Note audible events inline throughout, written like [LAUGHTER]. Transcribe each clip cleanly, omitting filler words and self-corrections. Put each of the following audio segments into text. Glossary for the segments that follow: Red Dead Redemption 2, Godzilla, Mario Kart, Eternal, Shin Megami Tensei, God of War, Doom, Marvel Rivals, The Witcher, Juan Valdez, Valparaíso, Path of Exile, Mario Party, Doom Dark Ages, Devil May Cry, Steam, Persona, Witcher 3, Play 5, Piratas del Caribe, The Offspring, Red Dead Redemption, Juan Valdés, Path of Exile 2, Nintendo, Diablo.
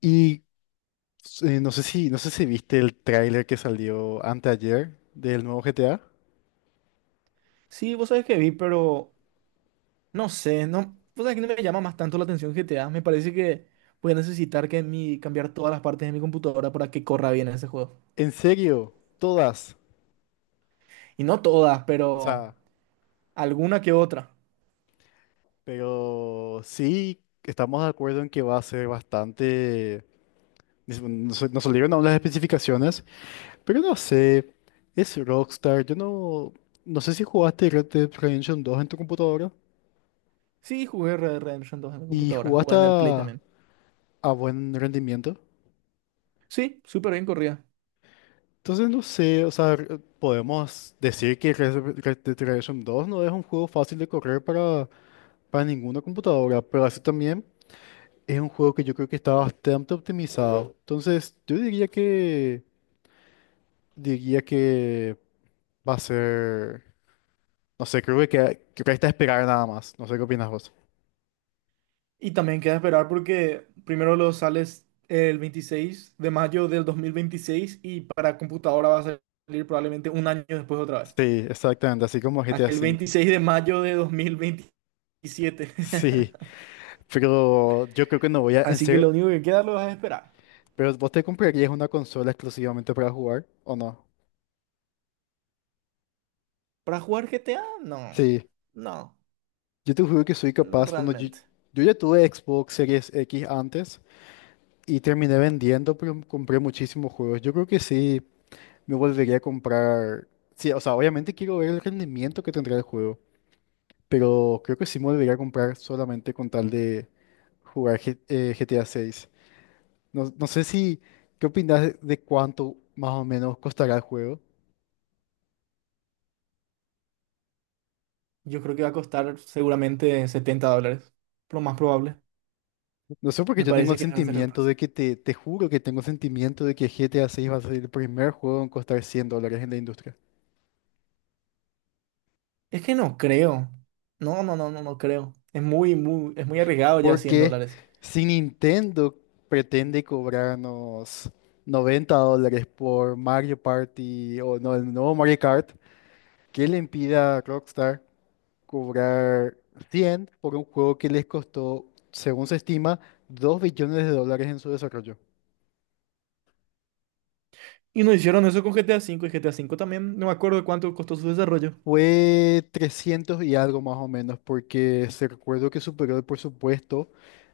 Y no sé si viste el tráiler que salió anteayer del nuevo GTA. Sí, vos sabés que vi, pero no sé, no, vos sabés que no me llama más tanto la atención GTA. Me parece que voy a necesitar que cambiar todas las partes de mi computadora para que corra bien ese juego. En serio, todas. Y no todas, O pero sea, alguna que otra. pero sí estamos de acuerdo en que va a ser bastante. Nos salieron aún las especificaciones, pero no sé. Es Rockstar. Yo no. No sé si jugaste Red Dead Redemption 2 en tu computadora Sí, jugué Red Dead Redemption dos en mi y computadora, jugaste jugué en el Play a, también. a buen rendimiento. Sí, súper bien corría. Entonces no sé, o sea, podemos decir que Red Dead Redemption 2 no es un juego fácil de correr para ninguna computadora, pero así también es un juego que yo creo que está bastante optimizado. Entonces yo diría que va a ser, no sé, creo que que resta esperar nada más, no sé qué opinas vos. Y también queda esperar porque primero lo sales el 26 de mayo del 2026 y para computadora va a salir probablemente un año después otra vez. Sí, exactamente, así como GTA Hasta el V. 26 de mayo de dos mil veintisiete. Sí, [LAUGHS] pero yo creo que no voy a, en Así que serio, lo único que queda lo es esperar. pero vos te comprarías una consola exclusivamente para jugar, ¿o no? ¿Para jugar GTA? No, Sí. no, Yo te juro que soy no capaz, cuando yo, realmente. yo ya tuve Xbox Series X antes y terminé vendiendo, pero compré muchísimos juegos. Yo creo que sí, me volvería a comprar. Sí, o sea, obviamente quiero ver el rendimiento que tendrá el juego, pero creo que sí me volvería a comprar solamente con tal de jugar GTA 6. No, no sé si, ¿qué opinas de cuánto más o menos costará el juego? Yo creo que va a costar seguramente setenta dólares. Lo más probable. No sé porque Me yo tengo parece el que ese va a ser el sentimiento precio. de que te juro que tengo el sentimiento de que GTA 6 va a ser el primer juego en costar $100 en la industria. Es que no creo. No, no, no, no, no creo. Es muy, muy, es muy arriesgado ya 100 Porque dólares. si Nintendo pretende cobrarnos $90 por Mario Party o no, el nuevo Mario Kart, ¿qué le impide a Rockstar cobrar 100 por un juego que les costó, según se estima, 2 billones de dólares en su desarrollo? Y no hicieron eso con GTA cinco y GTA cinco también. No me acuerdo cuánto costó su desarrollo. Fue 300 y algo más o menos, porque se recuerdo que superó el presupuesto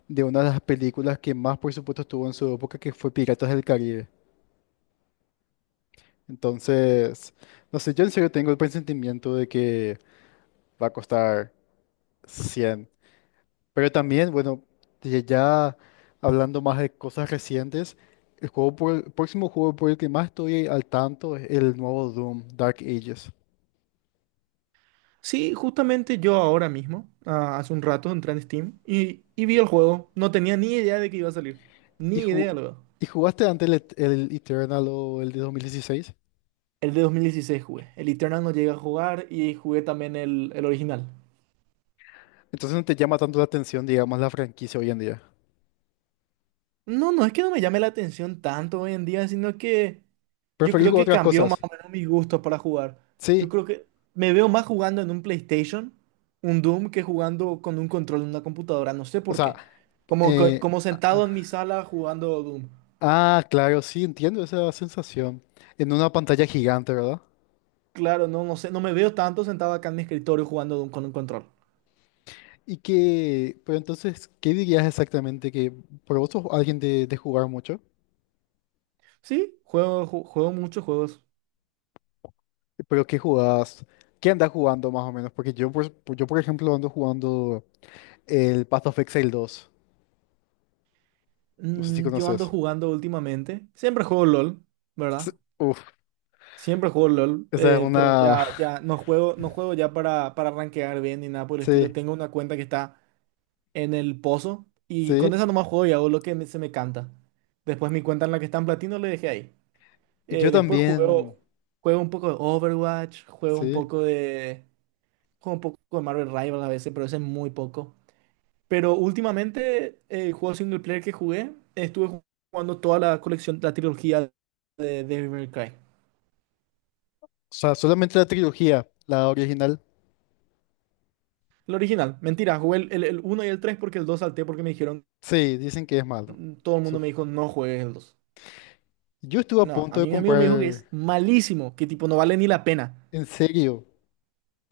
de una de las películas que más presupuesto tuvo en su época, que fue Piratas del Caribe. Entonces, no sé, yo en serio tengo el presentimiento de que va a costar 100. Pero también, bueno, de ya hablando más de cosas recientes, el próximo juego por el que más estoy al tanto es el nuevo Doom, Dark Ages. Sí, justamente yo ahora mismo, hace un rato, entré en Steam y vi el juego. No tenía ni idea de que iba a salir. ¿Y, Ni ju- idea, luego. y jugaste antes el Eternal o el de 2016? El de 2016 jugué. El Eternal no llegué a jugar y jugué también el original. Entonces no te llama tanto la atención, digamos, la franquicia hoy en día. No, no es que no me llame la atención tanto hoy en día, sino que yo ¿Preferís creo jugar que otras cambió más cosas? o menos mis gustos para jugar. Yo Sí. creo que me veo más jugando en un PlayStation, un Doom, que jugando con un control en una computadora. No sé O por sea, qué. Eh, Como sentado en mi sala jugando Doom. ah, claro, sí, entiendo esa sensación. En una pantalla gigante, ¿verdad? Claro, no, no sé, no me veo tanto sentado acá en mi escritorio jugando de con un control. Pero entonces, ¿qué dirías exactamente que, por vos sos alguien de jugar mucho? Sí, juego muchos juegos. ¿Pero qué jugás? ¿Qué andas jugando más o menos? Porque yo, por ejemplo, ando jugando el Path of Exile 2. No sé si Mm, yo ando conoces. jugando últimamente. Siempre juego LOL, ¿verdad? S- Uf, Siempre juego LOL, esa es pero una. Ya [LAUGHS] no juego, no juego ya para rankear bien ni nada por el estilo. Sí, Tengo una cuenta que está en el pozo y con sí. esa nomás juego y hago lo que se me canta. Después mi cuenta en la que está en platino le dejé ahí. Yo Después también, juego, juego un poco de Overwatch, juego un sí. poco de... juego un poco de Marvel Rivals a veces, pero ese es muy poco. Pero últimamente el juego single player que jugué, estuve jugando toda la colección, la trilogía de Devil May Cry. O sea, solamente la trilogía, la original. El original, mentira, jugué el 1 y el 3 porque el 2 salté porque me dijeron, Sí, dicen que es malo. todo el mundo Su- me dijo, no juegues el dos. Yo estuve a No, a punto de mí mi amigo me dijo que comprar. es malísimo, que tipo no vale ni la pena. En serio,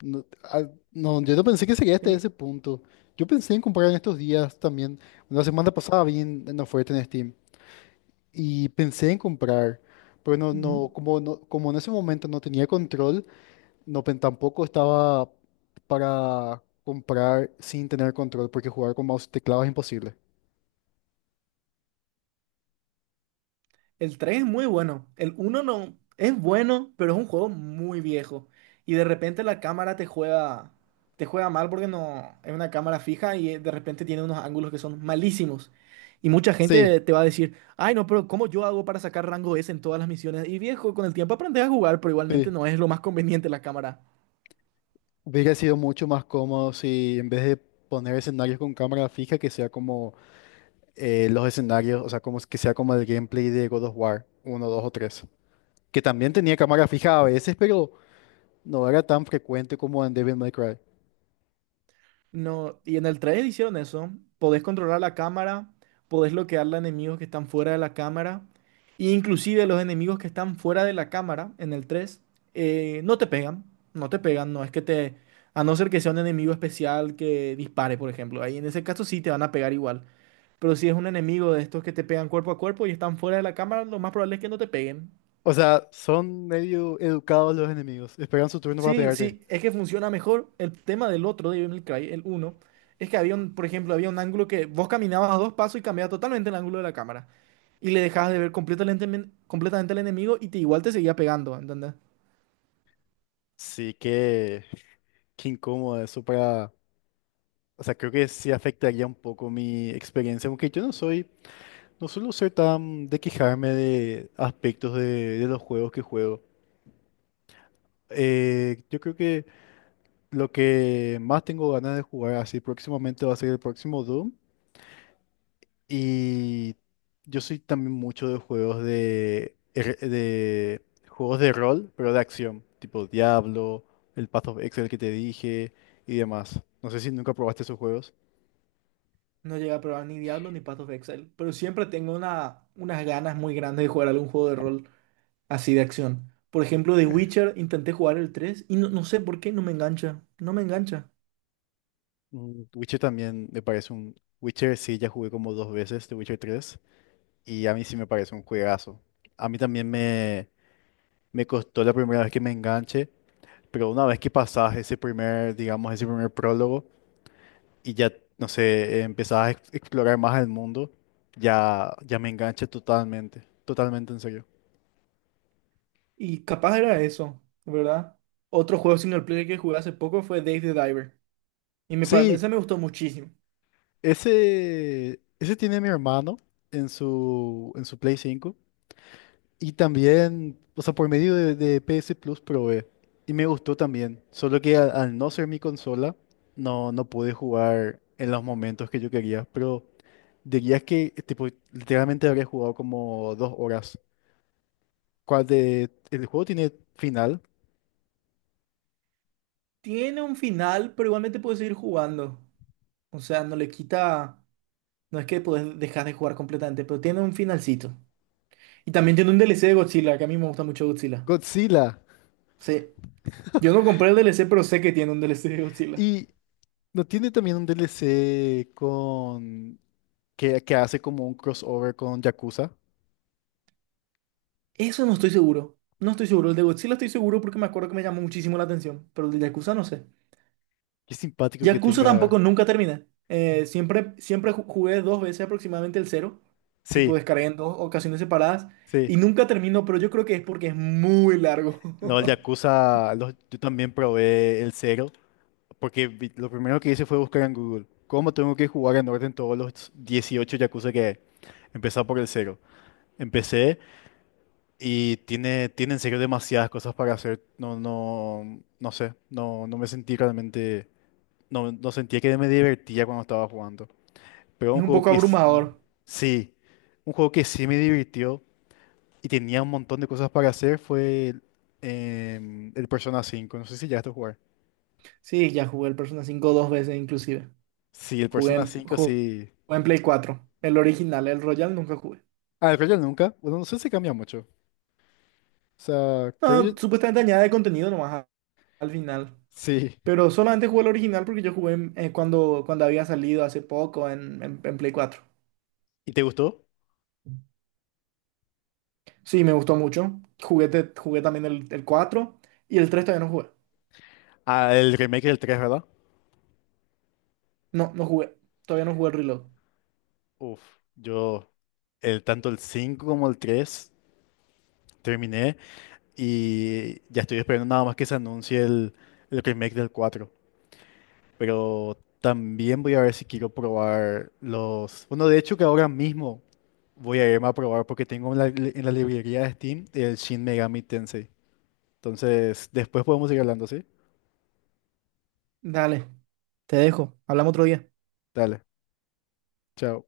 no, ah, no, yo no pensé que sería hasta ese Sí. punto. Yo pensé en comprar en estos días también. La semana pasada vi en oferta en Steam y pensé en comprar, pero no, Ujú. no, como, no, como en ese momento no tenía control, no, tampoco estaba para comprar sin tener control, porque jugar con mouse y teclado es imposible. El 3 es muy bueno. El uno no es bueno, pero es un juego muy viejo. Y de repente la cámara te juega mal porque no es una cámara fija y de repente tiene unos ángulos que son malísimos. Y mucha gente Sí, te va a decir, ay no, pero ¿cómo yo hago para sacar rango S en todas las misiones? Y viejo, con el tiempo aprendes a jugar, pero igualmente sí. no es lo más conveniente la cámara. Hubiera sido mucho más cómodo si en vez de poner escenarios con cámara fija, que sea como los escenarios, o sea, como es que sea como el gameplay de God of War uno, 2 o 3, que también tenía cámara fija a veces, pero no era tan frecuente como en Devil May Cry. No, y en el 3 hicieron eso. Podés controlar la cámara, podés bloquear a enemigos que están fuera de la cámara. E inclusive los enemigos que están fuera de la cámara en el 3 no te pegan. No te pegan, no es que te... A no ser que sea un enemigo especial que dispare, por ejemplo. Ahí en ese caso sí te van a pegar igual. Pero si es un enemigo de estos que te pegan cuerpo a cuerpo y están fuera de la cámara, lo más probable es que no te peguen. O sea, son medio educados los enemigos, esperan su turno para Sí, pegarte. sí, es que funciona mejor. El tema del otro, de Devil May Cry, el uno es que había un, por ejemplo, había un ángulo que vos caminabas a dos pasos y cambiaba totalmente el ángulo de la cámara. Y le dejabas de ver completamente, completamente al enemigo y te igual te seguía pegando, ¿entendés? Sí, que qué incómodo eso para. O sea, creo que sí afectaría un poco mi experiencia, aunque yo no soy, no suelo ser tan de quejarme de aspectos de, los juegos que juego. Yo creo que lo que más tengo ganas de jugar así próximamente va a ser el próximo Doom. Y yo soy también mucho de juegos de juegos de rol, pero de acción, tipo Diablo, el Path of Exile que te dije y demás. No sé si nunca probaste esos juegos. No llegué a probar ni Diablo ni Path of Exile, pero siempre tengo unas ganas muy grandes de jugar algún juego de rol así de acción. Por ejemplo, The Witcher, intenté jugar el 3 y no, no sé por qué no me engancha, no me engancha. Witcher también me parece un. Witcher sí, ya jugué como dos veces, de Witcher tres y a mí sí me parece un juegazo. A mí también me costó la primera vez que me enganché. Pero una vez que pasás ese primer, digamos, ese primer prólogo y ya, no sé, empezás a explorar más el mundo, ya me enganché totalmente, totalmente en serio. Y capaz era eso, ¿verdad? Otro juego single player que jugué hace poco fue Dave the Diver. Y Sí, ese me gustó muchísimo. ese tiene mi hermano en su Play cinco y también, o sea, por medio de, PS Plus probé y me gustó también, solo que al no ser mi consola, no, no pude jugar en los momentos que yo quería, pero. Dirías que tipo, literalmente habría jugado como 2 horas. ¿Cuál de? El juego tiene final. Tiene un final, pero igualmente puedes seguir jugando. O sea, no le quita. No es que puedes dejar de jugar completamente, pero tiene un finalcito. Y también tiene un DLC de Godzilla, que a mí me gusta mucho Godzilla. Godzilla. Sí. Yo no compré el DLC, pero sé que tiene un DLC de Godzilla. Y no tiene también un DLC con. Que hace como un crossover con Yakuza. Eso no estoy seguro. No estoy seguro. El de Godzilla estoy seguro porque me acuerdo que me llamó muchísimo la atención. Pero el de Yakuza no sé. Qué simpático que Yakuza tampoco tenga. nunca termina. Siempre, jugué dos veces aproximadamente el cero, tipo Sí, descargué en dos ocasiones separadas y sí. nunca termino, pero yo creo que es porque es muy largo. No, el [LAUGHS] Yakuza, yo también probé el cero, porque lo primero que hice fue buscar en Google cómo tengo que jugar en orden todos los 18 Yakuza que hay. Empezar por el cero. Empecé. Y tiene en serio demasiadas cosas para hacer. No, no, no sé. No, no me sentí realmente. No, no sentía que me divertía cuando estaba jugando. Pero Es un un juego poco que sí. abrumador. Sí. Un juego que sí me divirtió y tenía un montón de cosas para hacer fue el Persona 5. No sé si ya está a jugar. Sí, ya jugué el Persona cinco dos veces inclusive. Sí, el Jugué Persona en, 5 ju- sí. Jugué en Play 4 el original, el Royal nunca jugué. Ah, el Royal nunca. Bueno, no sé si cambia mucho. O sea, creo No, que- supuestamente añade contenido nomás al final, Sí. pero solamente jugué el original porque yo jugué cuando había salido hace poco en Play cuatro. ¿Y te gustó? Sí, me gustó mucho. Jugué también el 4 y el 3 todavía no jugué. Ah, el remake del tres, ¿verdad? No, no jugué. Todavía no jugué el Reload. Uf, yo, tanto el 5 como el 3 terminé y ya estoy esperando nada más que se anuncie el remake del cuatro. Pero también voy a ver si quiero probar los. Bueno, de hecho que ahora mismo voy a irme a probar porque tengo en la librería de Steam el Shin Megami Tensei. Entonces, después podemos seguir hablando, ¿sí? Dale, te dejo. Hablamos otro día. Dale, chao.